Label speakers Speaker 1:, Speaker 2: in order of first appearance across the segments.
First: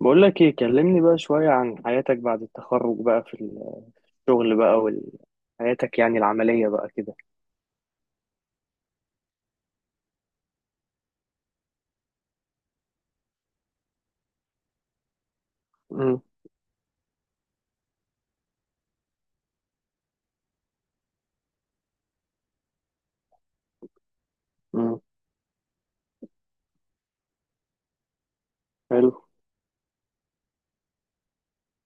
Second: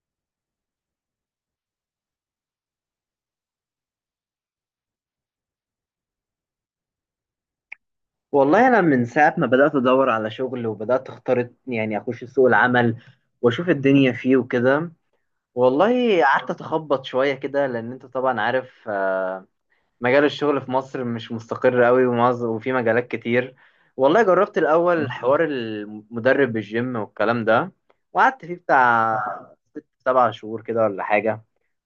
Speaker 1: بقول لك ايه، كلمني بقى شوية عن حياتك بعد التخرج بقى في الشغل بقى وحياتك يعني العملية بقى كده.
Speaker 2: والله انا من ساعه ما بدات ادور على شغل وبدات اختار، يعني اخش سوق العمل واشوف الدنيا فيه وكده.
Speaker 1: مم.
Speaker 2: والله قعدت اتخبط شويه كده لان انت طبعا عارف. مجال الشغل في مصر مش مستقر قوي، وفي مجالات كتير. والله جربت
Speaker 1: مم.
Speaker 2: الاول حوار المدرب بالجيم والكلام ده، وقعدت فيه
Speaker 1: حلو.
Speaker 2: بتاع 6 7 شهور كده ولا حاجه،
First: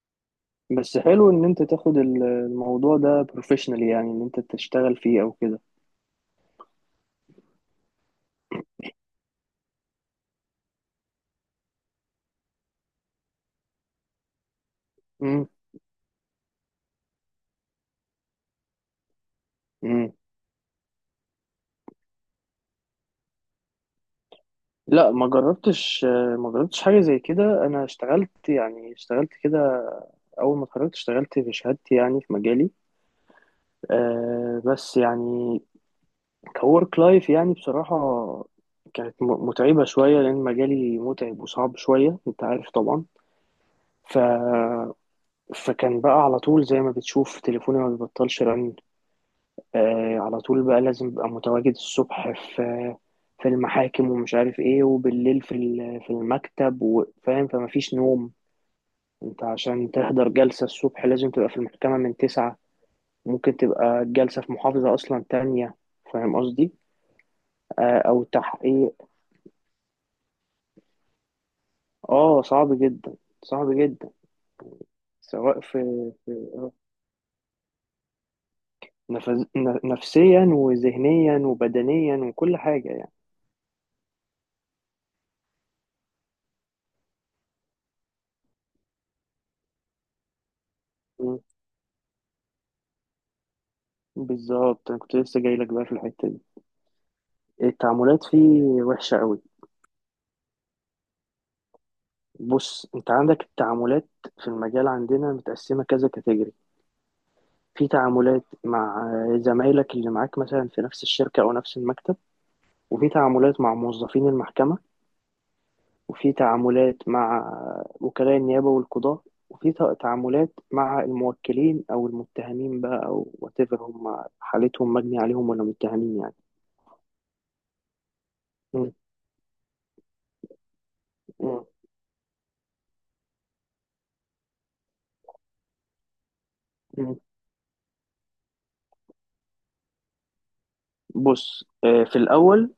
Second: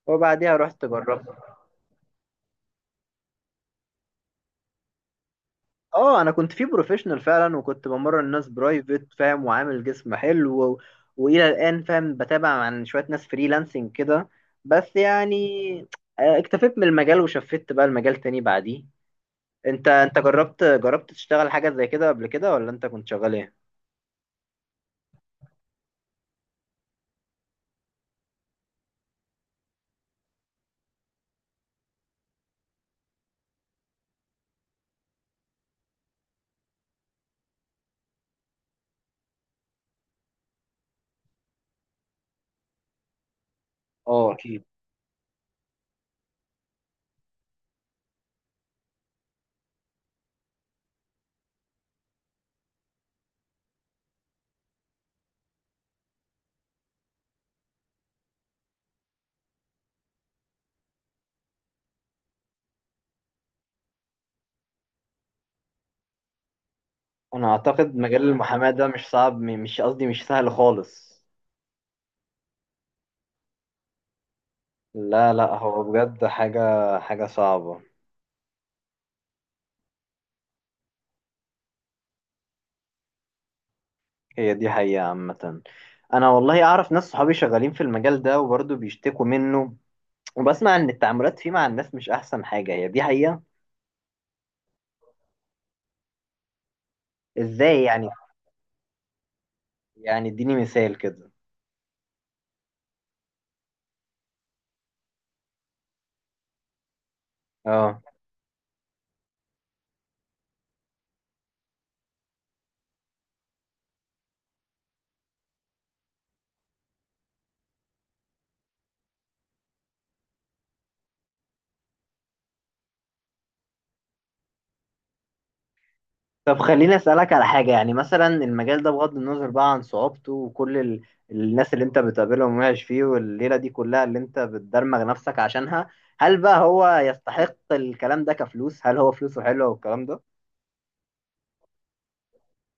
Speaker 2: وبعديها رحت
Speaker 1: بس
Speaker 2: جربت.
Speaker 1: حلو ان انت تاخد الموضوع ده بروفيشنال، يعني ان انت تشتغل فيه او كده.
Speaker 2: اه انا كنت في بروفيشنال فعلا، وكنت بمرن الناس برايفت، فاهم، وعامل جسم حلو والى الان، فاهم، بتابع عن شويه ناس فريلانسنج كده، بس يعني
Speaker 1: امم.
Speaker 2: اكتفيت من المجال وشفت بقى المجال تاني بعديه. انت
Speaker 1: امم.
Speaker 2: انت جربت تشتغل حاجه زي كده قبل كده، ولا انت كنت شغال ايه؟
Speaker 1: لا، ما جربتش. ما جربتش حاجة زي كده. انا اشتغلت، يعني اشتغلت كده اول ما اتخرجت، اشتغلت في شهادتي يعني في مجالي. أه، بس يعني كورك لايف يعني بصراحة كانت متعبة شوية، لأن مجالي متعب وصعب شوية، أنت عارف طبعا. ف...
Speaker 2: اه اكيد.
Speaker 1: فكان بقى على طول زي ما بتشوف تليفوني ما بيبطلش رن. آه، على طول بقى لازم أبقى متواجد الصبح في في المحاكم ومش عارف إيه، وبالليل في في المكتب، وفاهم فما فيش نوم. أنت عشان تحضر جلسة الصبح لازم تبقى في المحكمة من تسعة. ممكن تبقى الجلسة في محافظة أصلا تانية. فاهم قصدي؟
Speaker 2: انا اعتقد مجال
Speaker 1: أو
Speaker 2: المحاماه ده مش
Speaker 1: تحقيق.
Speaker 2: صعب، مش قصدي، مش سهل خالص.
Speaker 1: اه صعب جدا. صعب جدا.
Speaker 2: لا لا،
Speaker 1: سواء
Speaker 2: هو
Speaker 1: في،
Speaker 2: بجد
Speaker 1: في
Speaker 2: حاجه حاجه صعبه.
Speaker 1: نفس... ن- نفسيا وذهنيا وبدنيا وكل حاجة يعني.
Speaker 2: هي دي حقيقة عامة. أنا والله أعرف ناس صحابي شغالين في المجال ده وبرضه بيشتكوا منه. وبسمع إن التعاملات
Speaker 1: مم.
Speaker 2: فيه مع الناس مش أحسن حاجة. هي دي حقيقة.
Speaker 1: بالظبط، انا كنت لسه جاي لك بقى في الحتة دي.
Speaker 2: إزاي يعني؟
Speaker 1: التعاملات فيه وحشة قوي.
Speaker 2: يعني إديني مثال كده.
Speaker 1: بص، انت عندك التعاملات في المجال عندنا متقسمة كذا كاتيجوري. في
Speaker 2: أه.
Speaker 1: تعاملات مع زمايلك اللي معاك مثلا في نفس الشركة او نفس المكتب، وفي تعاملات مع موظفين المحكمة، وفي تعاملات مع وكلاء النيابة والقضاء، وفي تعاملات مع الموكلين أو المتهمين بقى، أو whatever هم حالتهم مجني عليهم ولا متهمين يعني.
Speaker 2: طب خليني أسألك على حاجة، يعني مثلا المجال ده
Speaker 1: م-
Speaker 2: بغض النظر بقى عن صعوبته وكل
Speaker 1: م-
Speaker 2: الناس اللي أنت بتقابلهم وعايش فيه والليلة دي كلها اللي أنت بتدرمغ نفسك عشانها، هل بقى هو
Speaker 1: م.
Speaker 2: يستحق الكلام ده كفلوس؟ هل هو فلوسه حلوة والكلام ده؟
Speaker 1: بص، في الأول،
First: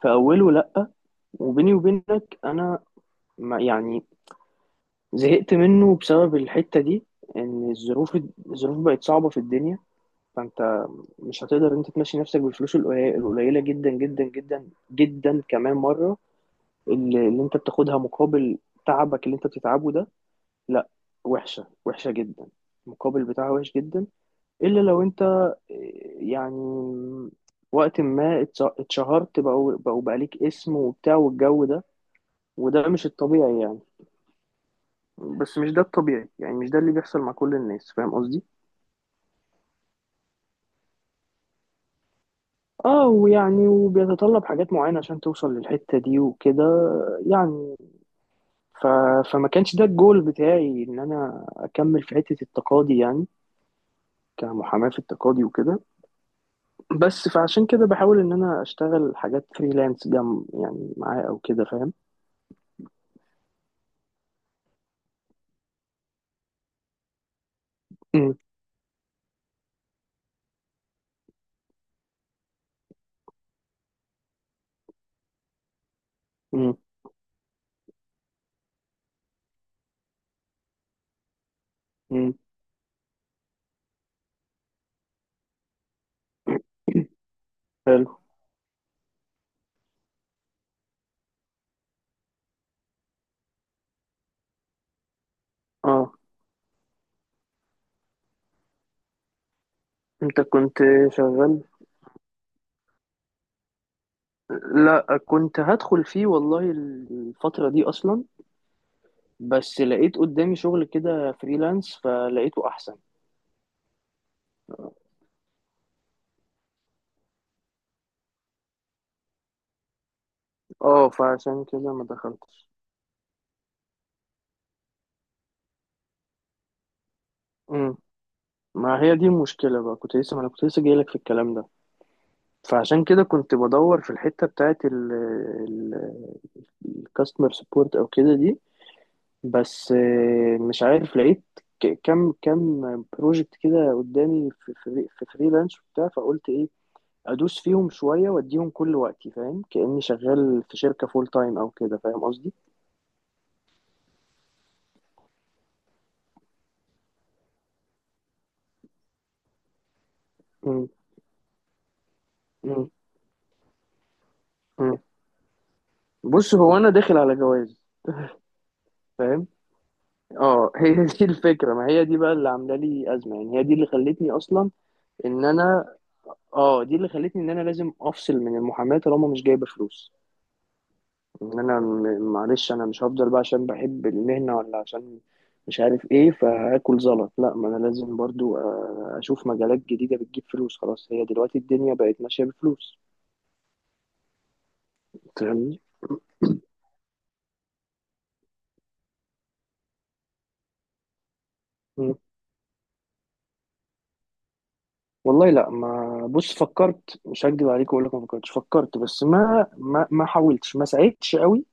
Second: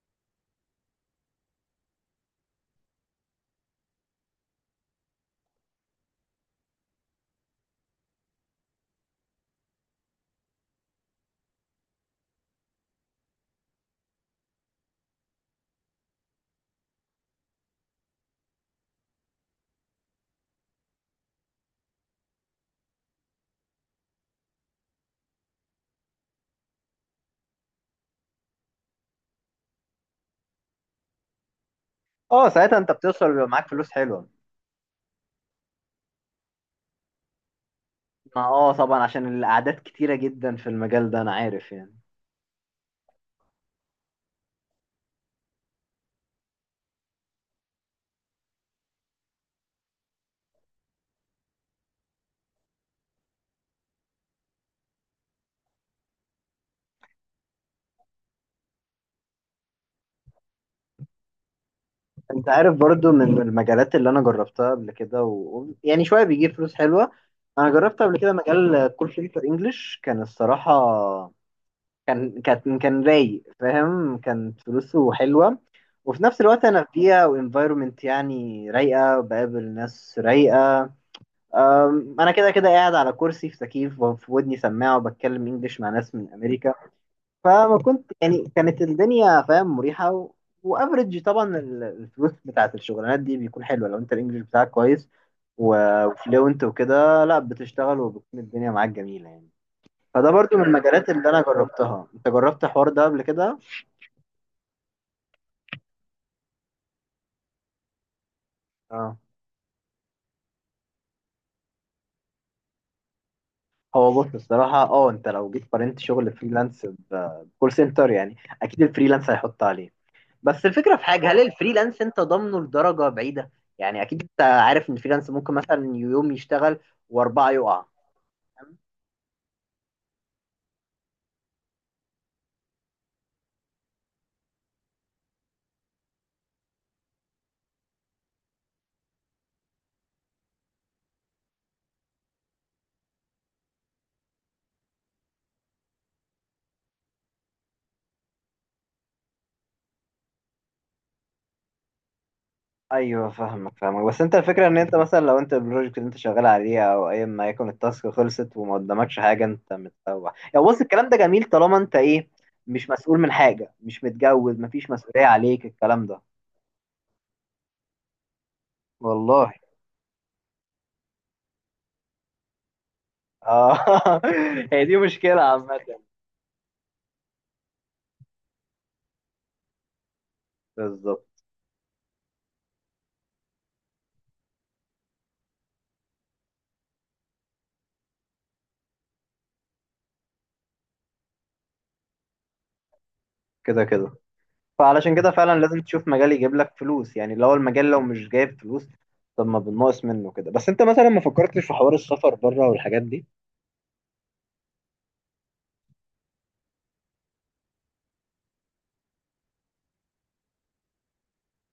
Speaker 1: في أوله لأ. وبيني وبينك أنا، ما يعني، زهقت منه بسبب الحتة دي. إن الظروف، الظروف بقت صعبة في الدنيا. فأنت مش هتقدر أنت تمشي نفسك بالفلوس القليلة القليلة جدا جدا جدا جدا، كمان مرة، اللي انت بتاخدها مقابل تعبك اللي انت بتتعبه ده. لا، وحشة، وحشة جدا. المقابل بتاعها وحش جدا. الا لو انت يعني وقت ما اتشهرت، بقوا بقى ليك اسم وبتاع والجو ده.
Speaker 2: أه ساعتها
Speaker 1: وده
Speaker 2: أنت
Speaker 1: مش
Speaker 2: بتوصل ويبقى
Speaker 1: الطبيعي
Speaker 2: معاك
Speaker 1: يعني.
Speaker 2: فلوس حلوة.
Speaker 1: بس مش ده الطبيعي يعني، مش ده اللي بيحصل مع كل الناس، فاهم
Speaker 2: ما
Speaker 1: قصدي.
Speaker 2: اه طبعا، عشان الاعداد كتيرة جدا في المجال ده، انا عارف يعني.
Speaker 1: اه، ويعني وبيتطلب حاجات معينة عشان توصل للحتة دي وكده يعني. ف... فما كانش ده الجول بتاعي ان انا اكمل في حتة التقاضي، يعني كمحاماة في التقاضي وكده. بس فعشان كده بحاول ان انا اشتغل حاجات فريلانس جنب يعني معاه او كده فاهم.
Speaker 2: انت عارف برضو من المجالات اللي انا جربتها قبل كده يعني شوية بيجيب فلوس حلوة. انا جربت قبل كده
Speaker 1: مم.
Speaker 2: مجال كول سنتر انجلش، كان الصراحة كان رايق، فاهم، كانت فلوسه حلوة. وفي نفس الوقت
Speaker 1: مم.
Speaker 2: انا في بيئة وانفايرومنت يعني رايقة، بقابل ناس رايقة. انا
Speaker 1: مم.
Speaker 2: كده كده قاعد على كرسي في تكييف وفي ودني سماعة، وبتكلم انجلش مع ناس من امريكا. فما
Speaker 1: حلو.
Speaker 2: كنت يعني كانت الدنيا، فاهم، مريحة وافرج طبعا الفلوس بتاعت الشغلانات دي بيكون حلوة لو انت الانجليش بتاعك كويس
Speaker 1: اه،
Speaker 2: وفلوينت وكده، لا بتشتغل وبتكون الدنيا معاك جميلة يعني. فده
Speaker 1: انت
Speaker 2: برضو من
Speaker 1: كنت
Speaker 2: المجالات اللي انا
Speaker 1: شغال.
Speaker 2: جربتها. انت جربت الحوار ده قبل كده؟
Speaker 1: لا، كنت هدخل فيه والله الفترة دي اصلا.
Speaker 2: اه.
Speaker 1: بس لقيت قدامي شغل كده فريلانس فلقيته احسن.
Speaker 2: هو بص الصراحة، اه، انت لو جيت قارنت شغل فريلانس بكول سنتر يعني، اكيد الفريلانس هيحط عليه. بس الفكرة في
Speaker 1: اه،
Speaker 2: حاجة، هل
Speaker 1: فعشان كده
Speaker 2: الفريلانس
Speaker 1: ما
Speaker 2: انت ضامنه
Speaker 1: دخلتش.
Speaker 2: لدرجة بعيدة؟ يعني اكيد انت عارف ان الفريلانس ممكن مثلا يوم يشتغل واربعة يقع.
Speaker 1: مم. ما هي دي المشكلة بقى، كنت لسه، ما انا كنت لسه جايلك في الكلام ده. فعشان كده كنت بدور في الحتة بتاعت الكاستمر سبورت او كده دي. بس مش عارف، لقيت كم بروجكت كده قدامي في في فريلانس وبتاع، فقلت ايه، ادوس فيهم شويه واديهم كل وقتي، فاهم، كاني شغال في شركه فول تايم او كده، فاهم قصدي.
Speaker 2: ايوه فاهمك فاهمك، بس انت الفكره ان انت مثلا لو انت البروجكت اللي انت شغال عليه او اي ما يكون التاسك خلصت وما قدامكش حاجه، انت متسوح يعني. بص
Speaker 1: مم.
Speaker 2: الكلام ده جميل طالما انت ايه، مش
Speaker 1: مم.
Speaker 2: مسؤول من حاجه، مش متجوز، مفيش
Speaker 1: مم.
Speaker 2: مسؤوليه عليك الكلام ده.
Speaker 1: بص، هو انا داخل على جواز، فاهم.
Speaker 2: والله.
Speaker 1: اه هي دي الفكره، ما هي دي بقى اللي عامله لي ازمه يعني، هي دي
Speaker 2: اه
Speaker 1: اللي خلتني اصلا
Speaker 2: هي دي مشكله
Speaker 1: ان
Speaker 2: عامه.
Speaker 1: انا، اه دي اللي خلتني ان انا لازم افصل من المحاماه طالما مش جايبه فلوس.
Speaker 2: بالظبط.
Speaker 1: ان انا معلش، انا مش هفضل بقى عشان بحب المهنة، ولا عشان مش عارف ايه، فهاكل زلط. لا، ما انا لازم برضو اشوف مجالات جديدة بتجيب فلوس، خلاص، هي دلوقتي الدنيا بقت ماشية بفلوس.
Speaker 2: كده كده. فعلشان كده فعلا
Speaker 1: فاهمني.
Speaker 2: لازم تشوف مجال يجيب لك فلوس، يعني لو المجال لو مش جايب فلوس، طب ما بنقص منه كده. بس انت مثلا ما فكرتش في حوار
Speaker 1: مم.
Speaker 2: السفر بره والحاجات دي؟
Speaker 1: والله لا، ما بص فكرت، مش هكدب عليك واقول لك ما فكرتش، فكرت، بس ما ما حاولتش، ما سعيتش قوي.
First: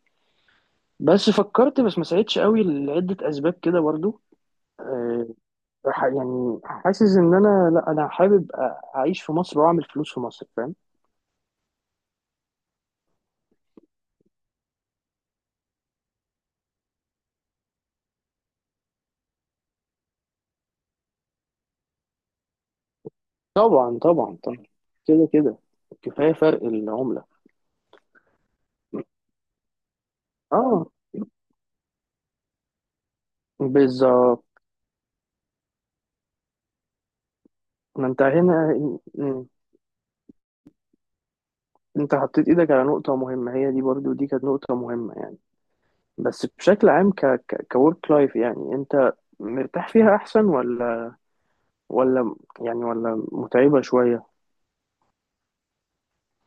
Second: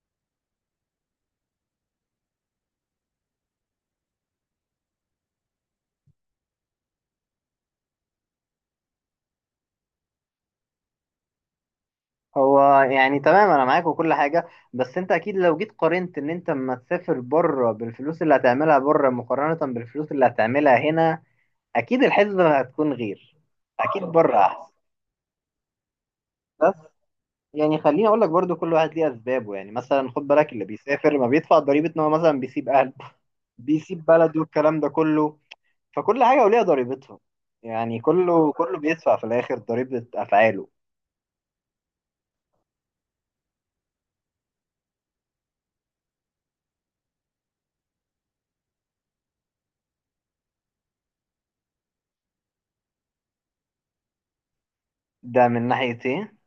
Speaker 1: بس فكرت، بس ما سعيتش قوي لعدة اسباب كده برضو. آه، يعني حاسس ان انا، لا انا حابب اعيش في مصر واعمل فلوس في مصر فاهم.
Speaker 2: هو يعني تمام، انا معاك وكل حاجه، بس انت اكيد لو جيت قارنت ان انت اما تسافر بره بالفلوس اللي هتعملها بره مقارنه بالفلوس اللي هتعملها هنا، اكيد الحسبه هتكون غير.
Speaker 1: طبعا
Speaker 2: اكيد
Speaker 1: طبعا
Speaker 2: بره
Speaker 1: طبعا.
Speaker 2: احسن.
Speaker 1: كده كده. كفاية فرق
Speaker 2: بس
Speaker 1: العملة.
Speaker 2: يعني خليني اقول لك برضو، كل واحد ليه اسبابه. يعني مثلا خد بالك اللي
Speaker 1: اه.
Speaker 2: بيسافر ما بيدفع ضريبه ان هو مثلا بيسيب اهله، بيسيب بلده
Speaker 1: بالظبط.
Speaker 2: والكلام ده كله. فكل حاجة وليها ضريبتها. يعني
Speaker 1: ما انت
Speaker 2: كله
Speaker 1: هنا،
Speaker 2: كله بيدفع في
Speaker 1: م-
Speaker 2: الآخر ضريبة أفعاله.
Speaker 1: انت حطيت ايدك على نقطة مهمة، هي دي برضو دي كانت نقطة مهمة يعني. بس بشكل عام، ك كورك لايف يعني، انت مرتاح فيها احسن، ولا ولا يعني، ولا متعبة شوية؟
Speaker 2: ده من ناحية إيه؟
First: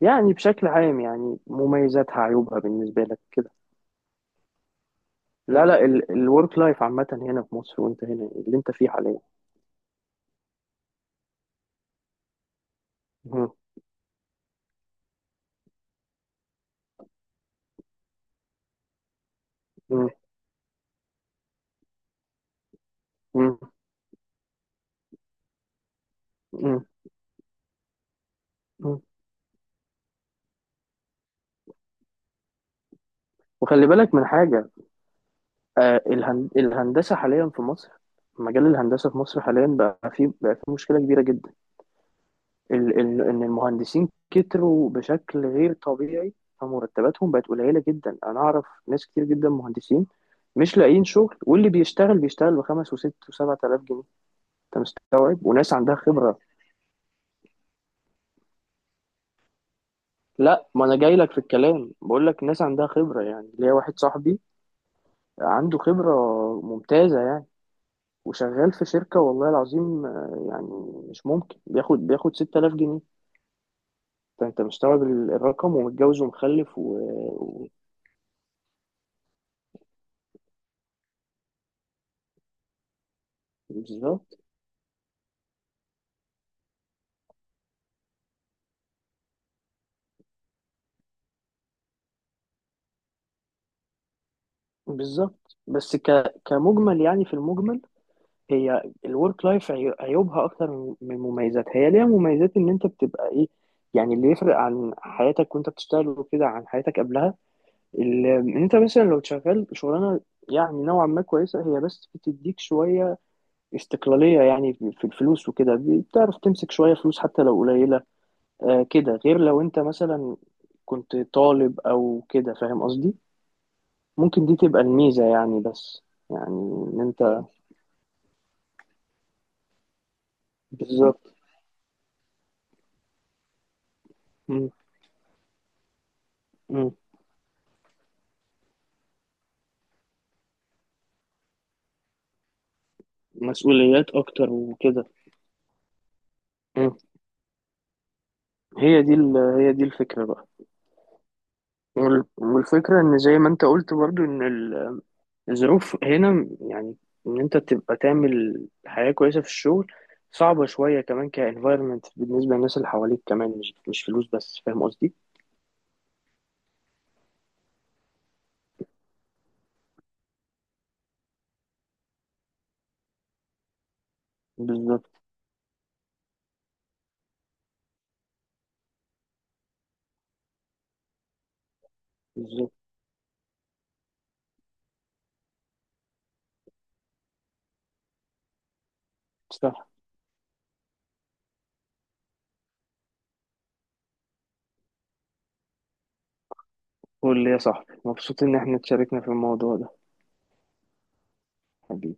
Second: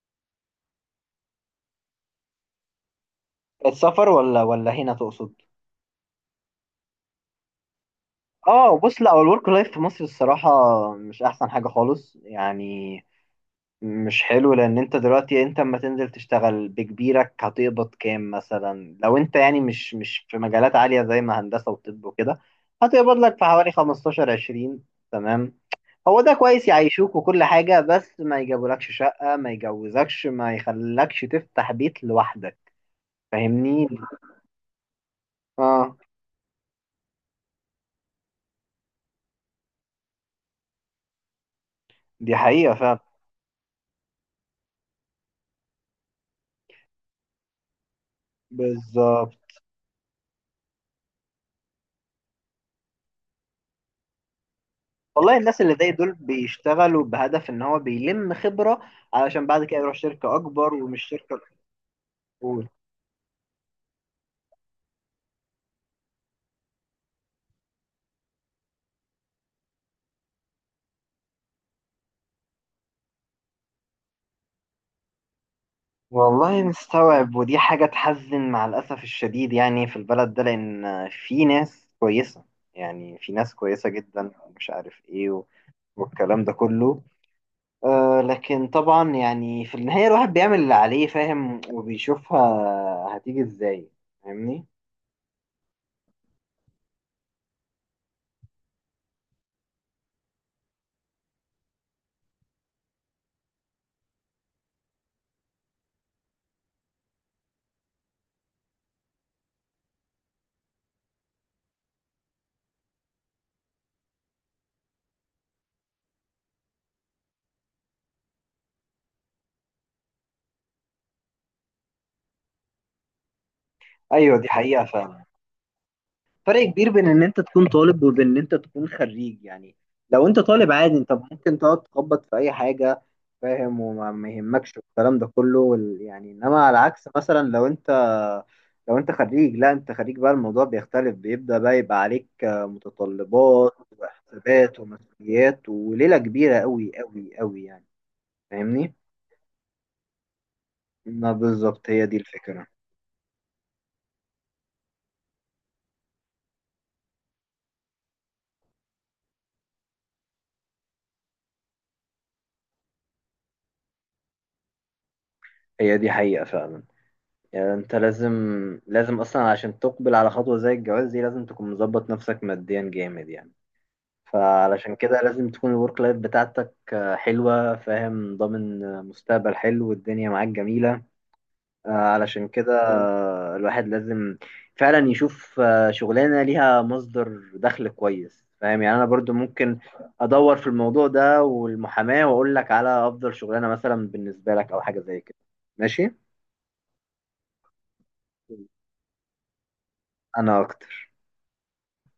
Speaker 1: يعني بشكل عام يعني مميزاتها عيوبها بالنسبة لك كده.
Speaker 2: السفر ولا هنا تقصد؟
Speaker 1: لا لا، الورك لايف عامة هنا في مصر، وانت هنا اللي انت
Speaker 2: آه
Speaker 1: فيه
Speaker 2: بص، لا
Speaker 1: حاليا.
Speaker 2: هو الورك لايف في مصر الصراحة مش أحسن حاجة خالص يعني.
Speaker 1: م-
Speaker 2: مش حلو لأن أنت دلوقتي، أنت أما تنزل تشتغل بكبيرك هتقبض كام؟ مثلا لو أنت، يعني، مش
Speaker 1: م-
Speaker 2: مش في مجالات عالية زي ما هندسة وطب وكده، هتقبض لك في حوالي 15 20، تمام. هو ده كويس
Speaker 1: م-
Speaker 2: يعيشوك وكل حاجة، بس ما يجابولكش
Speaker 1: م.
Speaker 2: شقة، ما يجوزكش، ما يخلكش تفتح بيت لوحدك.
Speaker 1: وخلي
Speaker 2: فاهمني.
Speaker 1: بالك من حاجة.
Speaker 2: اه
Speaker 1: الهندسة حاليا في مصر، مجال الهندسة في مصر حاليا بقى فيه بقى فيه مشكلة كبيرة جدا.
Speaker 2: دي حقيقة فعلا.
Speaker 1: ال إن المهندسين كتروا بشكل غير طبيعي، فمرتباتهم بقت قليلة جدا. أنا أعرف ناس كتير
Speaker 2: بالظبط.
Speaker 1: جدا مهندسين مش لاقيين شغل، واللي بيشتغل بيشتغل بخمس وست وسبعة آلاف جنيه. أنت
Speaker 2: والله
Speaker 1: مستوعب؟
Speaker 2: الناس
Speaker 1: وناس
Speaker 2: اللي زي
Speaker 1: عندها
Speaker 2: دول
Speaker 1: خبرة.
Speaker 2: بيشتغلوا بهدف ان هو بيلم خبرة، علشان بعد كده يروح شركة
Speaker 1: لا،
Speaker 2: اكبر
Speaker 1: ما أنا
Speaker 2: ومش
Speaker 1: جاي لك في
Speaker 2: شركة
Speaker 1: الكلام، بقول لك ناس
Speaker 2: الاول.
Speaker 1: عندها خبرة، يعني ليا واحد صاحبي عنده خبرة ممتازة يعني، وشغال في شركة والله العظيم يعني مش ممكن بياخد 6000 جنيه. انت انت مستوعب الرقم، ومتجوز
Speaker 2: والله
Speaker 1: ومخلف
Speaker 2: مستوعب، ودي
Speaker 1: و...
Speaker 2: حاجة تحزن مع الأسف الشديد يعني في البلد ده، لأن في ناس كويسة، يعني في ناس كويسة جدا،
Speaker 1: بالظبط.
Speaker 2: مش عارف ايه والكلام ده كله. آه لكن طبعا يعني في النهاية الواحد بيعمل اللي عليه، فاهم، وبيشوفها هتيجي ازاي. فاهمني.
Speaker 1: بالظبط. بس كمجمل يعني، في المجمل هي الورك لايف عيوبها اكتر من من مميزاتها. هي ليها مميزات ان انت بتبقى ايه، يعني اللي يفرق عن حياتك وانت بتشتغل وكده عن حياتك قبلها. ان انت مثلا لو شغال شغلانه يعني نوعا ما كويسه هي، بس بتديك شويه استقلالية يعني في الفلوس وكده، بتعرف تمسك شوية فلوس حتى لو قليلة. آه كده غير لو انت مثلا كنت طالب او كده، فاهم قصدي.
Speaker 2: ايوه
Speaker 1: ممكن
Speaker 2: دي
Speaker 1: دي تبقى
Speaker 2: حقيقة فعلا.
Speaker 1: الميزة يعني. بس يعني
Speaker 2: فرق كبير
Speaker 1: ان
Speaker 2: بين ان انت
Speaker 1: انت،
Speaker 2: تكون طالب وبين ان انت تكون خريج يعني. لو انت طالب عادي انت
Speaker 1: بالظبط.
Speaker 2: ممكن تقعد تخبط في اي حاجة، فاهم، وما ما
Speaker 1: م-
Speaker 2: يهمكش الكلام ده كله يعني، انما على
Speaker 1: م.
Speaker 2: عكس مثلا لو انت، لو انت خريج، لا انت خريج بقى الموضوع بيختلف، بيبدأ بقى يبقى عليك متطلبات
Speaker 1: مسؤوليات اكتر
Speaker 2: وحسابات
Speaker 1: وكده.
Speaker 2: ومسؤوليات وليلة كبيرة
Speaker 1: م.
Speaker 2: قوي قوي قوي يعني. فاهمني؟
Speaker 1: هي دي هي دي الفكرة بقى.
Speaker 2: ما بالظبط هي دي الفكرة.
Speaker 1: والفكرة ان زي ما انت قلت برضو ان الظروف هنا يعني، ان انت تبقى تعمل حياة كويسة في الشغل صعبة شوية، كمان كانفايرمنت بالنسبة للناس اللي حواليك كمان، مش مش فلوس بس، فاهم قصدي؟
Speaker 2: هي دي حقيقة فعلا. يعني انت لازم، لازم اصلا عشان تقبل على خطوة زي الجواز دي لازم تكون مظبط نفسك ماديا جامد يعني. فعلشان
Speaker 1: بالظبط.
Speaker 2: كده لازم تكون الورك لايف بتاعتك حلوة، فاهم، ضامن مستقبل حلو والدنيا معاك جميلة. علشان
Speaker 1: بالظبط.
Speaker 2: كده الواحد لازم فعلا يشوف شغلانة ليها مصدر دخل كويس، فاهم. يعني انا برضو ممكن
Speaker 1: صح.
Speaker 2: ادور في الموضوع ده والمحاماة واقول لك على افضل شغلانة مثلا بالنسبة لك او حاجة زي كده. ماشي.
Speaker 1: قول لي يا صاحبي، مبسوط ان احنا اتشاركنا في الموضوع ده.
Speaker 2: انا اكتر.
Speaker 1: حبيبي.